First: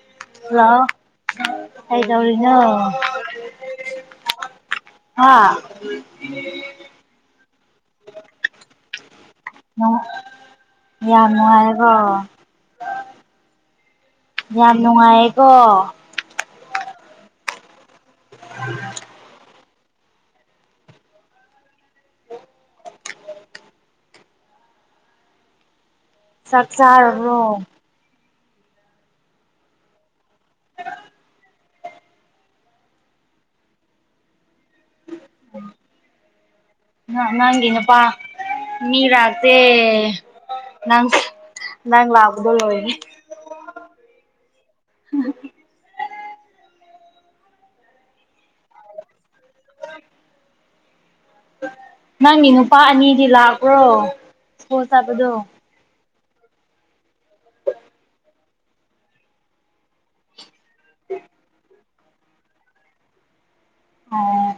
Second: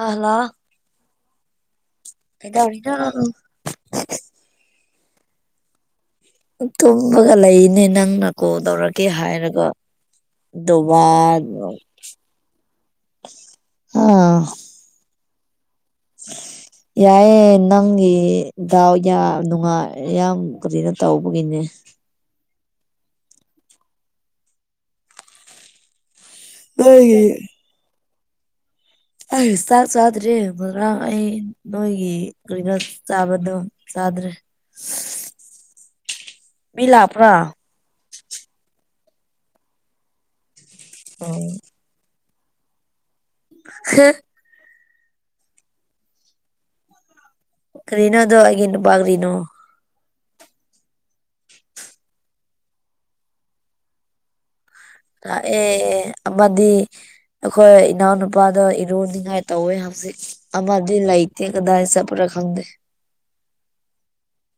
ꯑꯍꯂ ꯍꯥꯏꯗꯥꯎꯔꯤꯅꯣ ꯀꯩꯗꯧꯔꯤꯅꯣ ꯍꯥ ꯇꯨꯝꯕꯒ ꯂꯩꯅꯦ ꯅꯪꯅ ꯀꯣ ꯇꯧꯔꯒꯦ ꯍꯥꯏꯔ ꯀ ꯗꯗꯨꯕꯥ ꯌꯥꯝ ꯅꯨꯡꯉꯥꯏꯔꯦꯀꯣ ꯑꯥ ꯌꯥꯝ ꯅꯨꯡꯉꯥꯏꯌꯦꯀꯣ ꯌꯥꯏꯑꯦ ꯅꯪꯒꯤ ꯗꯥꯎ ꯌꯥꯝ ꯅꯨꯡꯉꯥꯏ ꯌꯥꯝ ꯀꯔꯤꯅ ꯇꯧꯕꯒꯤꯅꯦ ꯆꯠ ꯅꯣꯏꯒꯤ ꯆꯥꯕꯔꯣ ꯑꯩ ꯆꯥꯛ ꯆꯥꯗ꯭ꯔꯤ ꯃꯔꯥꯡ ꯑꯩ ꯅꯣꯏꯒꯤ ꯀꯔꯤꯅ ꯆꯥꯕꯗꯣ ꯆꯗ꯭ꯔꯦ ꯃꯤ ꯑ ꯂꯥꯛꯄ꯭ꯔꯥ ꯅꯪꯒꯤꯅ ꯄ ꯃꯤ ꯔꯇꯦ ꯅꯪ ꯎꯝ ꯅꯪ ꯂꯥꯛꯕꯗꯣ ꯂ ꯑꯣꯏꯣꯏꯅꯤ ꯍ ꯔꯔꯤꯅꯣ ꯑꯗꯨꯒꯤꯅ ꯒꯔꯤꯅꯣ ꯅꯪꯒꯤ ꯅꯨꯄꯥ ꯑꯅꯤꯗꯤ ꯂꯥꯛꯄ꯭ꯔꯣ ꯁ꯭ꯀꯨꯜ ꯆꯠꯄꯗꯣ ꯑꯦ ꯑꯃꯗꯤ ꯑꯩꯈꯣꯏ ꯏꯅꯥꯎꯅꯨꯄꯥꯗ ꯏꯔꯨꯅꯤꯡꯉꯥꯏ ꯇꯧꯋꯦ ꯍꯧꯖꯤꯛ ꯑꯗꯤ ꯂꯩꯇꯦ ꯀꯗꯥꯏ ꯆꯄꯔꯥ ꯈꯪꯗꯦ ꯑꯥ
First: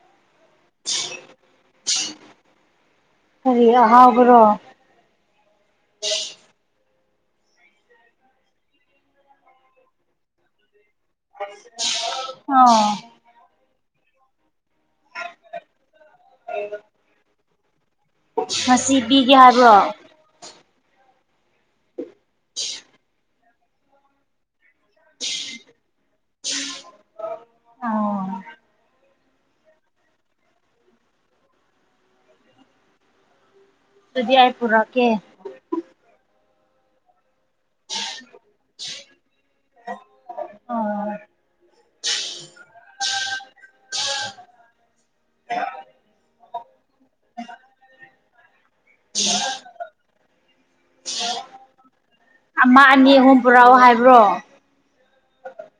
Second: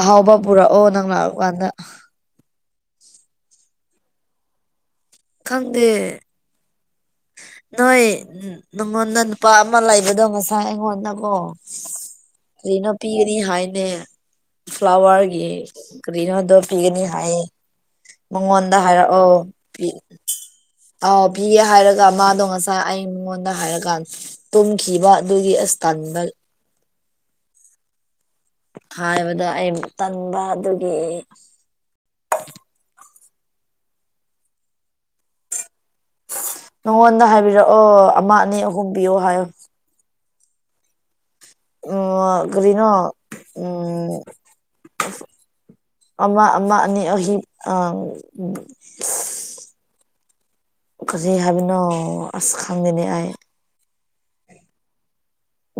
ꯑꯍꯥꯎꯕ ꯄꯨꯔꯛꯑꯣ ꯅꯪ ꯂꯥꯛꯄꯀꯥꯟꯗ ꯀꯔꯤ ꯑꯍꯥꯎꯕ꯭ꯔꯣ ꯈꯪꯗꯦ ꯅꯣꯏ ꯅꯉꯣꯟꯗ ꯅꯨꯄꯥ ꯑꯃ ꯂꯩꯕꯗꯣ ꯃꯁꯥ ꯑꯩꯉꯣꯟꯗ ꯑꯣ ꯔꯤ ꯑꯣ ꯅꯨꯄꯤ ꯅꯤ ꯍꯥꯏꯅꯦ ꯐ꯭ꯂꯥꯋꯔꯒꯤ ꯀꯔꯤꯅꯣꯗꯣ ꯄꯤꯒꯅꯤ ꯍꯥꯏꯌꯦ ꯃꯉꯣꯟꯗ ꯉꯁꯤ ꯍꯥꯏꯔꯛꯑꯣ ꯄꯤꯒꯦ ꯍꯥꯏꯕ꯭ꯔꯣ ꯄ ꯑꯥꯎ ꯄꯤꯌꯦ ꯍꯥꯏꯔꯒ ꯃꯥꯗꯣ ꯉꯁꯥꯏ ꯑꯩ ꯃꯤꯉꯣꯟꯗ ꯍꯥꯏꯔꯀꯥꯟ ꯇꯨꯝꯈꯤꯕ ꯑꯗꯨꯒꯤ ꯑꯁꯇꯥꯟꯗ ꯑꯣ ꯍꯥꯏꯕꯗ ꯑꯩ ꯇꯟꯕ ꯑꯗꯨꯒꯤ ꯑꯗꯨꯗꯤ ꯌꯥꯏ ꯄꯨꯔꯛꯀꯦ ꯅꯉꯣꯟꯗ ꯍꯥꯏꯕꯤꯔꯛꯑꯣ ꯑꯃ ꯑꯅꯤ ꯑꯍꯨꯝꯕꯤꯌꯣ ꯍꯥꯏꯌꯣ ꯑꯣ [inaudible] ꯑꯥ ꯀꯔꯤꯅꯣ ꯎꯝ ꯑꯃ ꯑꯃ ꯑꯅꯤ ꯑꯍꯤ ꯑ ꯀꯔꯤ ꯍꯥꯏꯕꯅꯣ ꯑꯁ [inaudible] ꯑꯃ ꯈꯪꯗꯦꯅꯦ ꯑꯅꯤ ꯑꯩ ꯑꯍꯨꯝ ꯄꯨꯔꯛꯑꯣ ꯍꯥꯏꯕ꯭ꯔꯣ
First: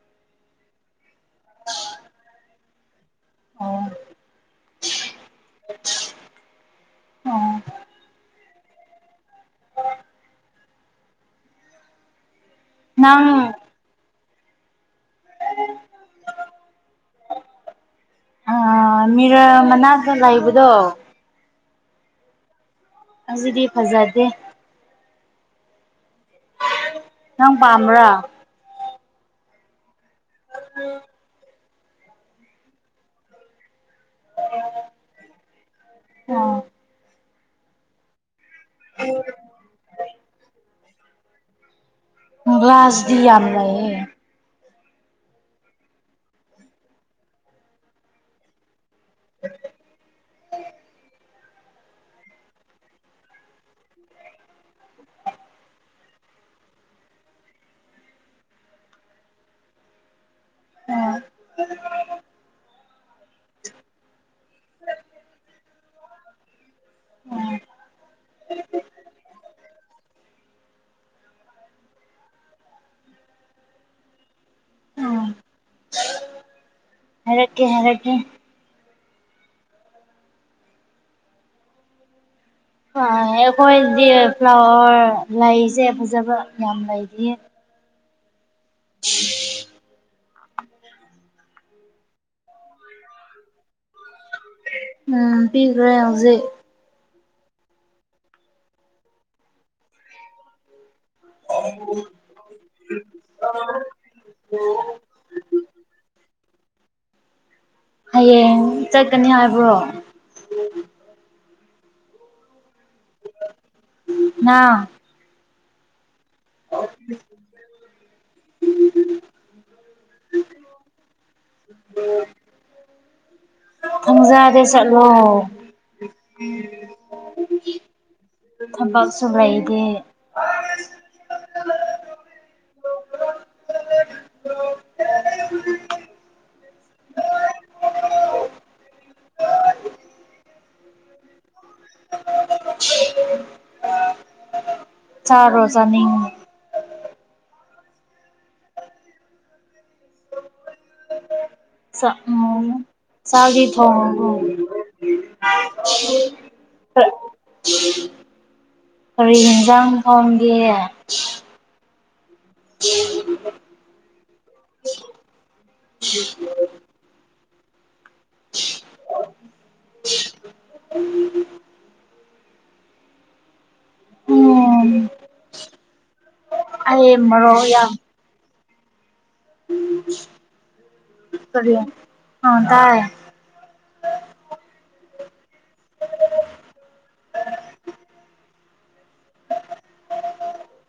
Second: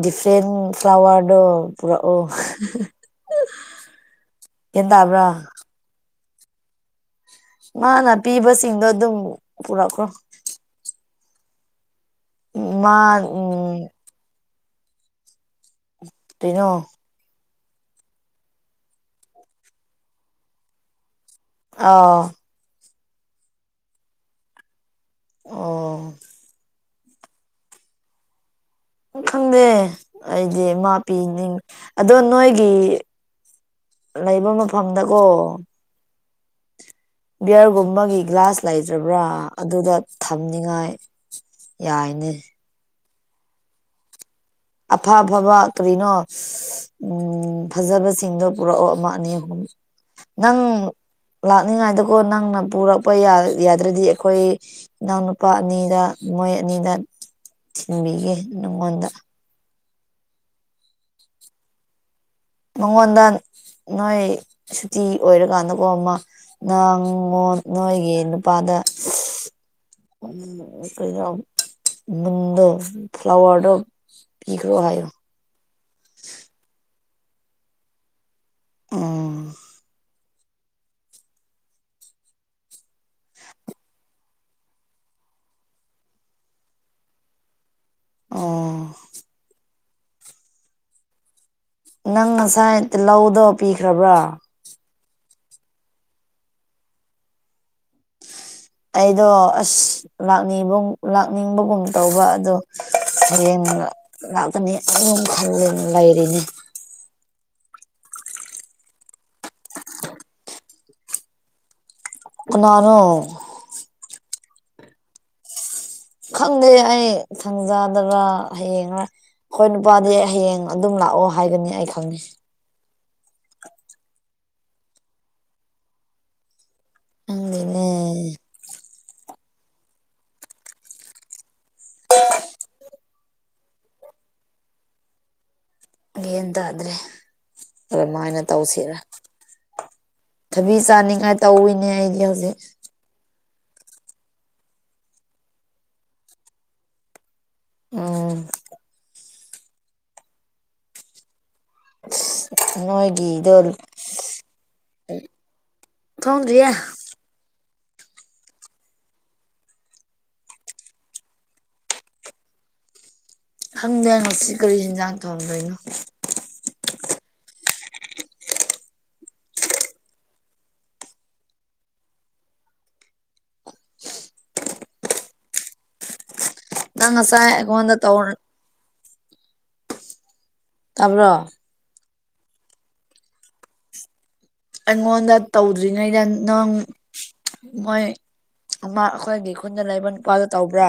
ꯗꯤꯐ꯭ꯔꯦꯟ ꯐ꯭ꯂꯥꯋꯔꯗꯣ ꯄꯨꯔꯛꯑꯣ ꯑꯣ ꯒꯌ꯭ꯥꯟ ꯇꯥꯕ꯭ꯔꯥ ꯑꯣ ꯃꯥꯅ ꯄꯤꯕꯁꯤꯡꯗꯣ ꯑꯗꯨꯝ ꯄꯨꯔꯛꯈ꯭ꯔꯣ ꯃꯥ ꯅꯪ ꯎꯝ ꯇꯩꯅꯣ [unintelligible] ꯑ ꯃꯤꯔ ꯃꯅꯥꯛꯇ ꯂꯩꯕꯗꯣ ꯑꯥ ꯑꯖꯤꯗꯤ ꯐꯖꯗꯦ ꯑꯣ [unintelligible] ꯅꯪ ꯄꯥꯝꯕ꯭ꯔꯥ ꯈꯪꯗꯦ ꯑꯩꯗꯤ ꯃꯥ ꯄꯤꯅꯤꯡ ꯑꯗꯣ ꯅꯣꯏꯒꯤ ꯂꯩꯕ ꯃꯐꯝꯗꯀꯣ ꯎꯝ ꯕꯤꯌꯔꯒꯨꯝꯕꯒꯤ ꯒ꯭ꯂꯥꯁ ꯂꯩꯇ꯭ꯔꯕ꯭ꯔꯥ ꯑꯗꯨꯗ ꯊꯝꯅꯤꯉꯥꯏ ꯌꯥꯏꯅꯦ ꯒ꯭ꯂꯥꯁꯗꯤ ꯌꯥꯝ ꯂꯩꯌꯦ ꯑꯐ ꯑꯐꯕ ꯀꯔꯤꯅꯣ ꯎꯝ ꯐꯖꯕꯁꯤꯡꯗꯣ ꯄꯨꯔꯛꯑꯣ ꯑꯃ ꯑꯅꯤ ꯑꯍꯨꯝ ꯅꯪ ꯂꯥꯛꯅꯤꯉꯥꯏꯗꯀꯣ ꯅꯪꯅ ꯄꯨꯔꯛꯄ ꯌꯥ ꯌꯥꯗ꯭ꯔꯗꯤ ꯑꯩꯈꯣꯏ ꯏꯅꯥꯎ ꯅꯨꯄꯥ ꯑꯅꯤꯗ ꯃꯣꯏ ꯑꯅꯤꯗ ꯊꯤꯟꯕꯤꯒꯦ ꯅꯪꯉꯣꯟꯗ ꯎꯝ [unintelligible] ꯃꯉꯣꯟꯗ ꯅꯣꯏ ꯁꯨꯇꯤ ꯑꯣꯏꯔꯀꯥꯟꯗꯀꯣ ꯑꯃ ꯅꯪ ꯃꯣ ꯅꯣꯏꯒꯤ ꯅꯨꯄꯥꯗ [unintelligible] ꯎꯝ ꯀꯩꯅꯣ ꯅꯨꯡꯗꯣ ꯐ꯭ꯂꯋꯔꯗꯣ ꯄꯤꯈ꯭ꯔꯣ ꯍꯥꯏꯌꯣ ꯑꯣ [unintelligible] ꯍꯥꯏꯔꯛꯀꯦ ꯍꯥꯏꯔꯛꯀꯦ ꯎꯝ ꯑꯥ ꯑꯩꯈꯣꯏꯗꯤ ꯐ꯭ꯂꯥꯋꯔ ꯂꯩꯁꯦ ꯐꯖꯕ ꯌꯥꯝ ꯂꯩꯇꯤꯌꯦ ꯑꯣ [unintelligible] ꯅꯪ ꯉꯁꯥꯏ ꯇꯤꯜꯍꯧꯗꯣ ꯄꯤꯈ꯭ꯔꯕ꯭ꯔꯥ ꯎꯝ ꯄꯤꯈ꯭ꯔꯦ ꯍꯧꯖꯤꯛ ꯑꯩꯗꯣ ꯑꯁ ꯂꯥꯛꯅꯤꯡꯒꯨꯝ ꯂꯥꯛꯅꯤꯡꯕꯒꯨꯝ ꯇꯧꯕ ꯑꯗꯣ [unintelligible] ꯍꯌꯦꯡꯅ ꯂꯥꯛꯀꯅꯤ ꯑꯗꯨꯝ ꯈꯜꯂꯦꯟ ꯂꯩꯔꯤꯅꯤ ꯍꯌꯦꯡ ꯆꯠꯀꯅꯤ ꯍꯥꯏꯕ꯭ꯔꯣ ꯀꯅꯥꯔꯣ ꯅꯥ ꯈꯪꯗꯦ ꯑꯩ ꯊꯪꯖꯥꯗꯔꯥ ꯍꯌꯦꯡꯔꯥ ꯈꯣꯏ ꯅꯨ ꯄꯥꯗꯤ ꯍꯌꯦꯡ ꯑꯗꯨꯝ ꯂꯥꯛꯑꯣ ꯍꯥꯏꯒꯅꯤ ꯑꯩ ꯈꯪꯉꯦ ꯊꯪꯖꯥꯗꯤ ꯆꯠꯂꯣ [unintelligible] ꯈꯪꯗꯦꯅꯦ [unintelligible] ꯊꯕꯛꯁꯨ ꯂꯩꯇꯦ [unintelligible] ꯌꯦꯟ ꯇꯥꯗ꯭ꯔꯦ ꯀꯃꯥꯏꯅ ꯇꯧꯁꯤꯔꯥ ꯊꯕꯤ ꯆꯥꯅꯤꯡꯉꯥꯏ ꯇꯧꯋꯤꯅꯦ ꯑꯩꯗꯤ ꯍꯧꯖꯤꯛ [unintelligible] ꯆꯥꯔꯣ ꯆꯥꯅꯤꯡ ꯎꯝ ꯆꯥꯛ ꯎꯝ [unintelligible] ꯅꯣꯏꯒꯤꯗꯣ ꯆꯥꯛꯗꯤ ꯊꯣꯡ [unintelligible] [unintelligible] ꯈꯪꯗ꯭ꯔꯤꯌꯦ [unintelligible] ꯀꯔꯤ ꯌꯦꯟꯖꯥꯡ ꯊꯣꯡꯒꯦ [unintelligible] ꯈꯪꯗꯦ ꯉꯣꯁꯤ ꯀꯔꯤ ꯌꯦꯟꯖꯥꯡ ꯊꯣꯡꯗꯣꯏꯅꯣ [unintelligible] ꯎꯝ ꯅꯪ ꯑꯩ ꯉꯁꯥꯏ ꯃꯔꯣꯛ ꯌꯥꯝ ꯑꯩꯉꯣꯟꯗ ꯇꯧ ꯇꯥꯕ꯭ꯔꯣ [unintelligible] ꯀꯔꯤ ꯑꯥ ꯇꯥꯏ ꯑꯩꯉꯣꯟꯗ ꯇꯧꯗ꯭ꯔꯤꯉꯩꯗ ꯅꯪ ꯃꯣꯏ ꯑꯃ ꯑꯩꯈꯣꯏꯒꯤ ꯈꯨꯟꯗ ꯂꯩꯕ ꯅꯨꯄꯥꯗꯣ ꯇꯧꯕ꯭ꯔꯥ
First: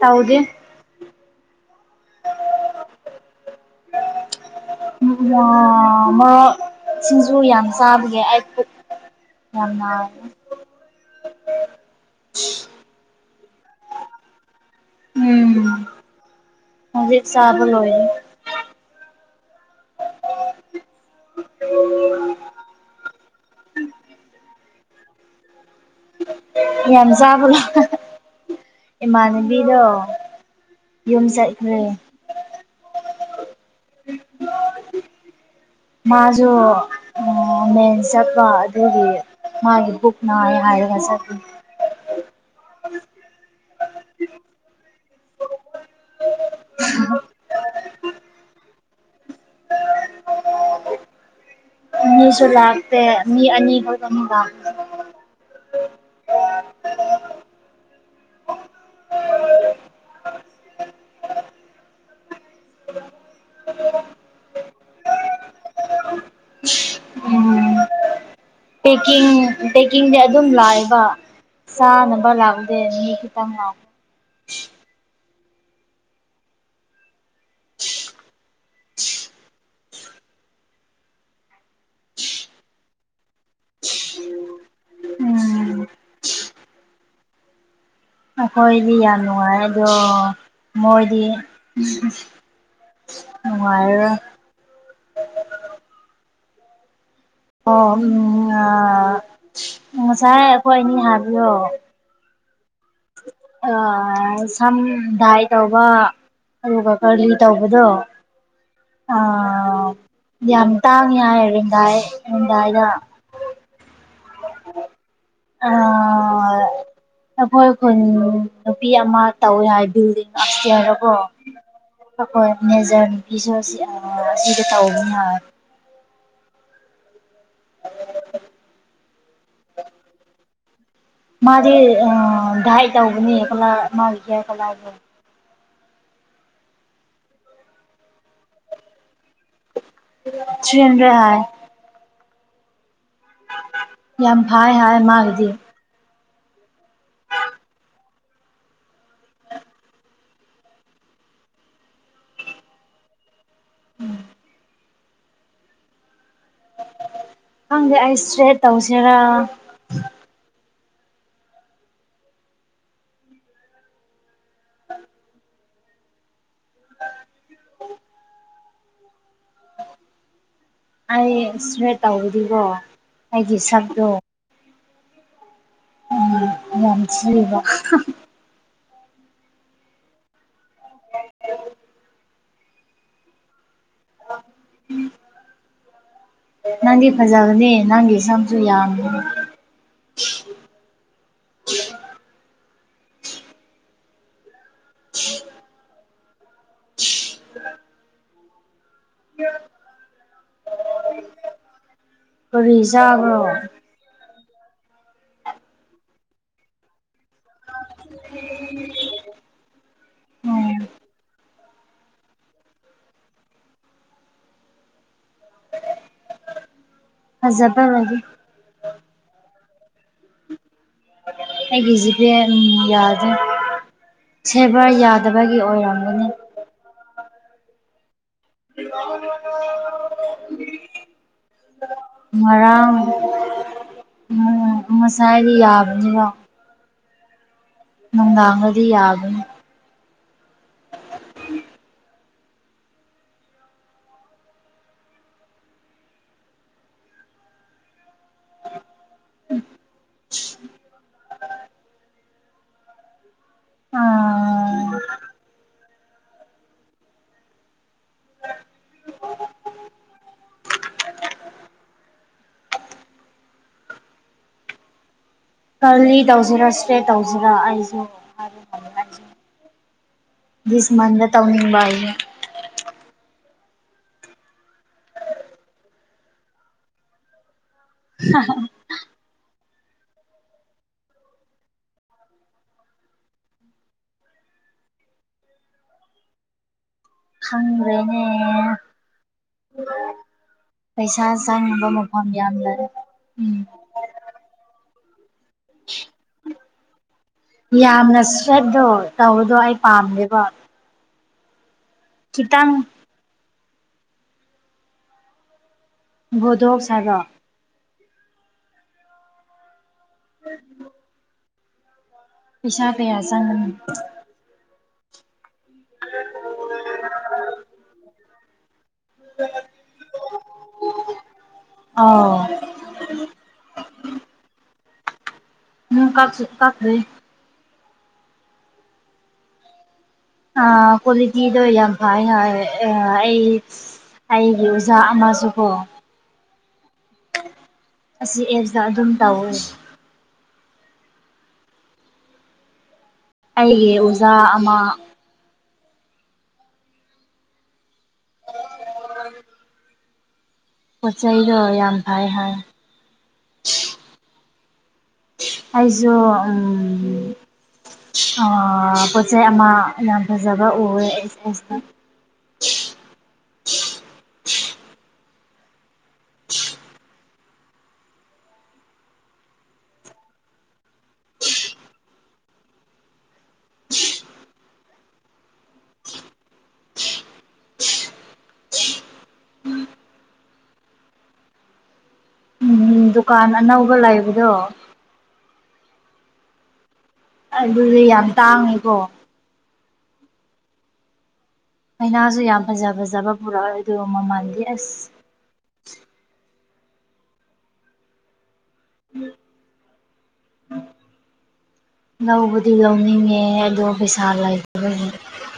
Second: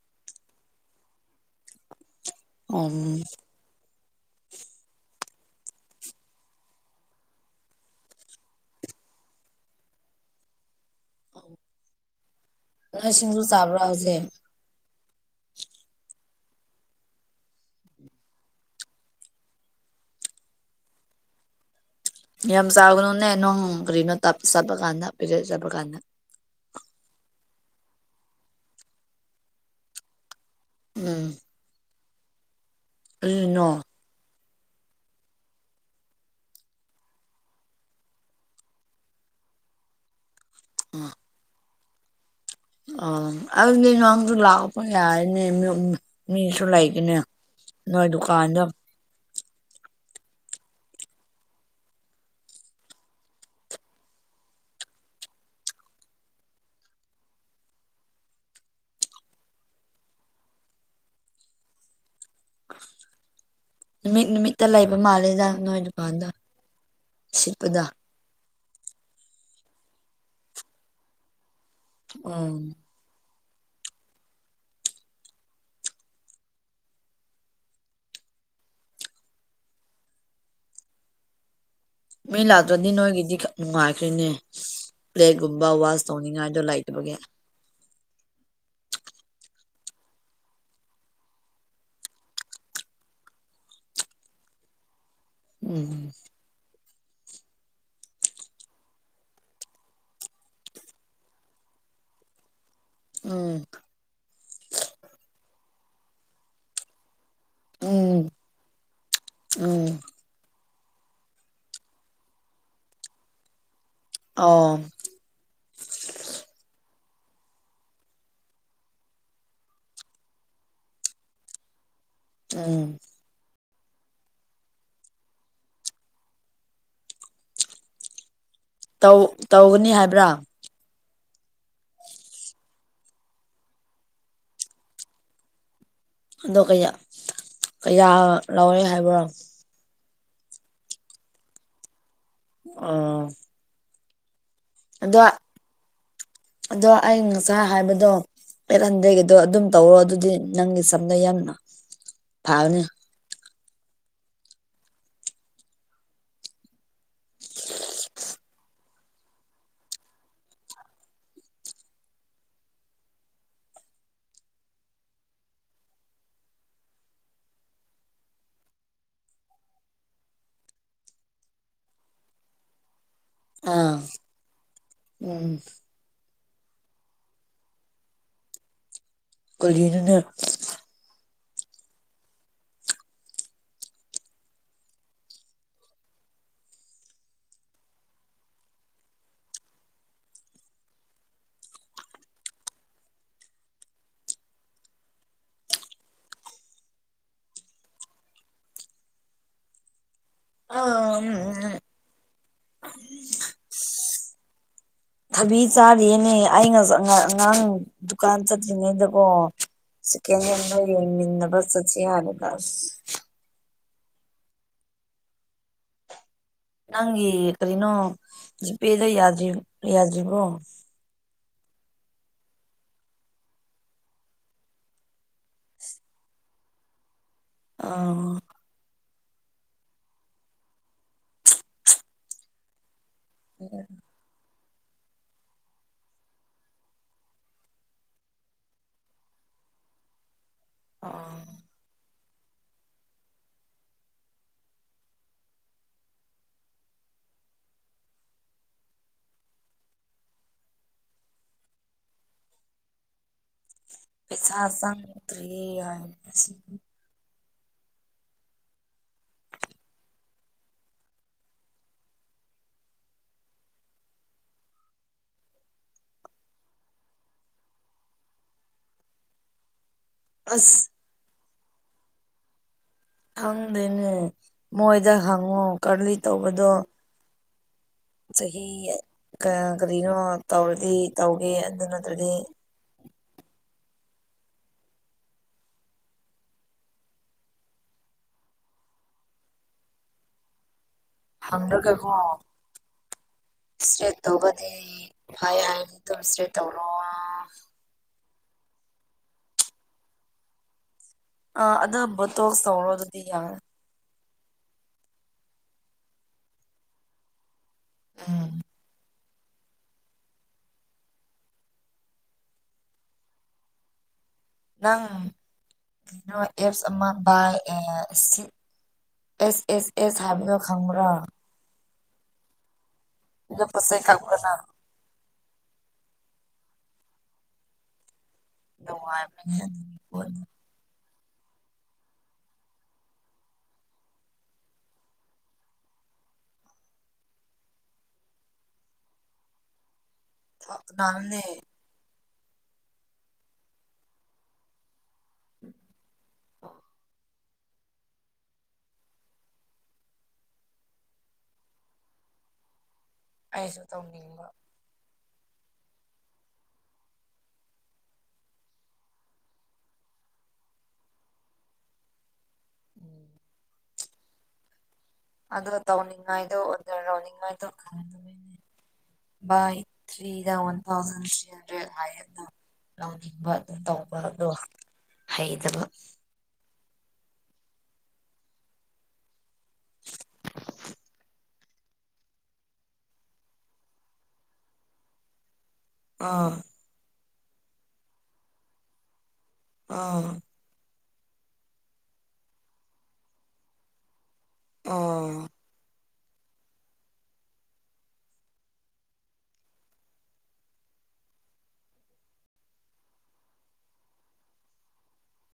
ꯇꯧꯗꯦ ꯑꯣ ꯎ ꯁꯤꯡꯁꯨ [unintelligible] ꯌꯥꯝ ꯆꯥꯕꯒꯦ ꯑꯩꯄꯨꯛ [unintelligible] ꯎꯝ [inaudible] ꯅꯣꯏ ꯁꯤꯡꯁꯨ ꯆꯥꯕ꯭ꯔꯥ ꯍꯧꯖꯤꯛ ꯎꯝ ꯍꯧꯖꯤꯛ ꯆꯥꯕꯂꯣꯏꯔꯦ ꯌꯥꯝ ꯁꯥꯒꯅꯣꯅꯦ ꯅꯪ ꯀꯔꯤꯅꯣ [unintelligible] ꯄꯤꯔꯤꯌꯗ ꯆꯠꯄ ꯀꯟꯗ ꯌꯥꯝ ꯆꯥꯕꯅꯦ [unintelligible] ꯏꯃꯥꯟꯅꯕꯤꯗꯣ ꯌꯨꯝ ꯆꯠꯈ꯭ꯔꯦ ꯀꯔꯤꯅꯣ [inaudible] ꯃꯥꯁꯨ ꯃꯦꯟ ꯆꯠꯄ ꯑꯗꯨꯒꯤ ꯃꯥꯒꯤ ꯕꯨꯛ ꯅꯥꯔꯦ ꯍꯥꯏꯌꯦꯕ [unintelligible] ꯑꯣ ꯑꯗꯨꯗꯤ ꯅꯪꯁꯨ ꯂꯥꯛꯄꯌꯥꯏꯅꯦ ꯃꯤꯁꯨ ꯂꯩꯒꯅꯦ ꯅꯣꯏꯗꯨꯀꯥꯟꯗꯨ ꯃꯤꯁꯨ ꯂꯥꯛꯇꯦ ꯃꯤ ꯑꯅꯤ ꯈꯛꯇ ꯃꯄꯥꯟꯗ ꯅꯨꯃꯤꯠ ꯅꯨꯃꯤꯠꯇ ꯂꯩꯕ ꯃꯥꯜꯂꯦꯗ ꯅꯣꯏ ꯗꯨꯀꯥꯟꯗꯣ ꯎꯝ ꯁꯤꯠꯄꯗꯣ ꯄꯦꯛꯀꯤꯡ ꯄꯦꯛꯀꯤꯡꯗꯤ ꯑꯗꯨꯝ ꯂꯥꯛꯑꯦꯕ ꯆꯥꯅꯕ ꯎꯝ ꯂꯥꯛꯇꯦ [unintelligible] ꯃꯤ ꯂꯥꯛꯇ꯭ꯔꯗꯤ ꯅꯣꯏꯒꯤꯗꯤ ꯅꯨꯡꯉꯥꯏꯈ꯭ꯔꯤꯅꯦ ꯄ꯭ꯂꯦꯠꯒꯨꯝꯕ ꯎꯝ ꯋꯥꯁ ꯇꯧꯅꯤꯡꯉꯥꯏꯗꯣ ꯂꯩ ꯑꯗꯨꯅꯦ [unintelligible] ꯑꯩꯈꯣꯏꯗꯤ ꯌꯥꯝ ꯅꯨꯡꯉꯥꯏ ꯑꯗꯣ ꯃꯣꯏꯗꯤ ꯅꯨꯡꯉꯥꯏꯔꯦ ꯎꯝ ꯑꯣ [unintelligible] ꯉꯁꯥꯏ ꯑꯩꯈꯣꯏ ꯑꯅꯤ ꯍꯥꯏꯕꯗꯣ ꯎꯝ ꯑꯥ ꯁꯝ ꯗꯥꯏ ꯇꯧꯕ ꯑꯗꯨꯒ ꯀꯔꯂꯤ ꯇꯧꯕꯗꯣ ꯎꯝ ꯎꯝ ꯑꯥ ꯌꯥꯝ ꯇꯥꯡꯉꯤ ꯍꯥꯏ ꯔꯤꯝꯗꯥꯏ ꯔꯤꯝꯗꯥꯏ ꯗ ꯑꯣ ꯑꯥ ꯑꯩꯈꯣꯏ ꯈꯨꯟ ꯅꯨꯄꯤ ꯑꯃ ꯇꯧꯋꯦ ꯍꯥꯏ ꯕꯤꯜꯗꯤꯡ ꯑꯞꯁꯇ꯭ꯌꯔ ꯗꯀꯣ ꯑꯈꯣꯏ ꯎꯝ ꯃꯦꯖꯔ ꯅꯨꯄꯤꯁꯨ ꯁꯤꯑ ꯁꯤꯗ ꯇꯧꯕꯅꯤ ꯍꯥꯏ ꯇꯧ ꯇꯧꯒꯅꯤ ꯍꯥꯏꯕ꯭ꯔꯥ ꯃꯥꯗꯤ ꯑ ꯗꯥꯥꯏ ꯇꯧꯕꯅꯤ ꯀꯂꯔ ꯑꯃ ꯍ꯭ꯌꯔ ꯀꯂꯔꯗꯣ ꯑꯗꯣ ꯀꯌꯥ ꯀꯌꯥ ꯂꯧꯔꯦ ꯍꯥꯏꯕ꯭ꯔꯣ ꯊ꯭ꯔꯤ ꯍꯟꯗ꯭ꯔꯦꯗ ꯍꯥꯥꯏ ꯑꯣ ꯌꯥꯝ ꯐꯩꯌꯦ ꯍꯥꯏ ꯑꯗꯣ ꯃꯥꯒꯤꯗꯤ ꯑꯗꯣ ꯑꯩ ꯉꯁꯥꯏ ꯍꯥꯏꯕꯗꯣ ꯄꯦꯂꯦꯟꯗꯒꯤꯗꯣ ꯑꯗꯨꯝ ꯇꯧꯔꯣ ꯑꯗꯨꯗꯤ ꯅꯪꯒꯤ ꯆꯝꯅ ꯌꯥꯝꯅ ꯐꯥꯒꯅꯤ ꯎꯝ ꯈꯪꯗꯦ ꯑꯩ ꯏꯁꯇ꯭ꯔꯦꯠ ꯇꯧꯁꯦꯔꯥ ꯑꯩ ꯏꯁꯇ꯭ꯔꯦꯠ ꯇꯧꯕꯗꯤꯒꯣ ꯑꯩꯒꯤ ꯑꯥ ꯁꯛꯇꯣ [unintelligible] ꯎꯝ ꯌꯥꯝ ꯊꯤꯕ [unintelligible] ꯀꯔꯤꯅꯣꯅꯦ ꯅꯪꯗꯤ ꯐꯖꯕꯅꯦ ꯅꯪꯒꯤ ꯁꯝꯁꯨ ꯌꯥꯝ [unintelligible] [unintelligible] ꯑꯥ ꯎꯝ ꯎꯝ [unintelligible] ꯀꯔꯤ ꯆꯥꯕ꯭ꯔꯣ ꯊꯕꯤ ꯆꯥꯔꯤꯌꯦꯅꯦ ꯑꯩ ꯉꯁ ꯉ [unintelligible] ꯑꯉꯥꯡ ꯗꯨꯀꯥꯟ ꯆꯠꯇ꯭ꯔꯤꯉꯩꯗꯀꯣ ꯁꯦꯀꯦꯟ ꯍꯦꯟ ꯎꯝ ꯗ‌ꯣ ꯌꯣꯟꯃꯤꯟꯅꯕ ꯆꯠ ꯁꯦ ꯍꯥꯏꯕꯗ ꯑꯁ ꯅꯪꯒꯤ ꯐꯖꯕ ꯀꯔꯤꯅꯣ ꯂꯩꯗꯤ ꯖꯤꯄꯦꯗ ꯌꯥꯗ꯭ꯔꯤ ꯌꯥꯗ꯭ꯔꯤꯕꯣ ꯑꯩꯒꯤ ꯖꯤꯄꯦ ꯎꯝ ꯌꯥꯗ꯭ꯔꯤ ꯁꯦꯕꯔ ꯌꯥꯗꯕꯒꯤ ꯑꯣꯏꯔꯝꯒꯅꯤ ꯑꯝ [unintelligible] ꯉꯔꯥꯡ [unintelligible] [unintelligible] ꯉꯁꯥꯏꯗꯤ ꯌꯥꯕꯅꯤꯀꯣ ꯅꯨꯡꯗꯥꯡꯗꯗꯤ ꯌꯥꯒꯅꯤ ꯑꯣ [unintelligible] ꯑ ꯄꯩꯁꯥ ꯆꯦꯗ꯭ꯔꯤꯌꯦ ꯍꯥꯏ [unintelligible] ꯀꯔꯂꯤ ꯇꯧꯁꯤꯔꯥ ꯏꯁꯇ꯭ꯔꯦꯠ ꯇꯧꯁꯤꯔꯥ ꯑꯩꯁꯨ ꯍꯥꯏꯕ ꯉꯝꯗꯦ ꯗꯤꯁ ꯃꯟꯗ ꯇꯧꯅꯤꯡꯕ ꯑꯩꯅ ꯈꯪꯗꯦꯅꯦ ꯃꯣꯏꯗ ꯍꯪꯉꯣ ꯀꯔꯂꯤ ꯇꯧꯕꯗꯣ ꯆꯍꯤ ꯀ ꯀꯔꯤꯅꯣ ꯇꯧꯔꯗꯤ ꯇꯧꯒꯦ ꯑꯗꯨ ꯅꯠꯇ꯭ꯔꯗꯤ ꯈꯪꯗ꯭ꯔꯦꯅꯦ [unintelligible] ꯄꯩꯁꯥ ꯆꯪꯗꯨꯕ ꯍꯪꯔꯒꯀꯣ ꯃꯐꯝ ꯌꯥꯝ ꯂꯩ ꯎꯝ ꯏꯁꯇ꯭ꯔꯦꯠ ꯇꯧꯕꯗꯤ ꯐꯩꯌꯦ ꯍꯥꯏꯅꯤ ꯑꯗꯨꯝ ꯏꯁꯇ꯭ꯔꯦꯠ ꯇꯧꯔꯣ ꯌꯥꯝꯅ ꯏꯁꯇ꯭ꯔꯦꯠꯗꯣ ꯇꯧꯕꯗꯣ ꯑꯩ ꯄꯥꯝꯗꯦꯕ ꯑ ꯑꯗꯨꯒ ꯕꯣꯇꯣꯛꯁ ꯈꯤꯇꯪ ꯇꯧꯔꯣ ꯑꯗꯨꯗꯤ ꯌꯥꯔꯦ ꯚꯣꯗꯣꯛꯁ ꯍꯥꯏꯕꯣ ꯎꯝ [unintelligible] ꯄꯩꯁꯥ ꯀꯌꯥ ꯆꯪꯅꯤ ꯅꯪ ꯀꯩꯅꯣ ꯑꯦꯞꯁ ꯑꯃ ꯕꯥꯏ ꯑꯦ ꯁꯤ ꯑꯦꯁ ꯑꯦꯁ ꯑꯦꯁ ꯍꯥꯏꯕꯗꯣ ꯈꯪꯕ꯭ꯔꯥ ꯑꯥ ꯑꯗꯨ ꯄꯣꯠ ꯆꯩ ꯀꯛꯄ꯭ꯔꯥ ꯅꯪ ꯅꯪ ꯀꯛꯁꯨ ꯀꯛꯈ꯭ꯔꯦ ꯅꯨꯡꯉꯥꯢꯕꯅꯤ ꯑꯗꯨ ꯍꯣꯢ ꯀ꯭ꯋꯥꯂꯤꯇꯤꯗꯣ ꯌꯥꯝ ꯐꯥꯏ ꯍꯥꯏ ꯑꯩ ꯑꯩꯒꯤ ꯑꯣꯖꯥ ꯑꯃꯁꯨꯀꯣ ꯑꯁꯤ ꯑꯦꯁꯇ ꯑꯗꯨꯝ ꯇꯧꯋꯦ ꯅꯅꯦ ꯑꯩꯒꯤ ꯑꯣꯖꯥ ꯑꯃ [unintelligible] ꯄꯣꯠ ꯆꯩꯗꯣ ꯌꯥꯝ ꯐꯩ ꯍꯥꯏ ꯑꯩꯁꯨ ꯇꯧꯅꯤꯡꯕ ꯑꯩꯖꯨ ꯎꯝ ꯑ ꯄꯣꯠꯆꯩ ꯑꯃ ꯌꯥꯝ ꯐꯖꯕ ꯎꯑꯦ [unintelligible] ꯑꯗꯣ ꯇꯧꯅꯤꯡꯉꯥꯏꯗꯣ ꯑꯣꯟꯔ ꯇꯥꯎꯅꯤꯡꯉꯥꯏꯗꯣ ꯕꯥꯏ ꯊ꯭ꯔꯤꯗ ꯋꯥꯟ ꯊꯥꯎꯖꯟ ꯊ꯭ꯔꯤ ꯍꯟꯗ꯭ꯔꯦ ꯍꯥꯏ ꯇꯧꯅꯤꯡꯕ ꯑꯗꯨꯝ ꯇꯧꯕ ꯑꯗꯣ ꯍꯩꯇꯕ [unintelligible] ꯗꯨꯀꯥꯟ ꯑꯅꯧꯕ ꯂꯩꯕꯗꯣ ꯑꯥ ꯑꯗꯨꯗꯤ ꯌꯥꯝ ꯇꯥꯡꯉꯦꯀꯣ ꯑꯥ ꯑꯩꯅꯥꯁꯨ ꯌꯥꯝ ꯐꯖ ꯐꯖꯕ ꯄꯨꯔꯛꯑꯣꯏ ꯑꯗꯨꯒ ꯃꯃꯜꯗꯤ ꯑꯁ ꯑꯥ [unintelligible] ꯂꯧꯕꯗꯤ ꯂꯧꯅꯤꯡꯉꯦ ꯑꯗꯣ ꯄꯩꯁꯥ ꯂꯩ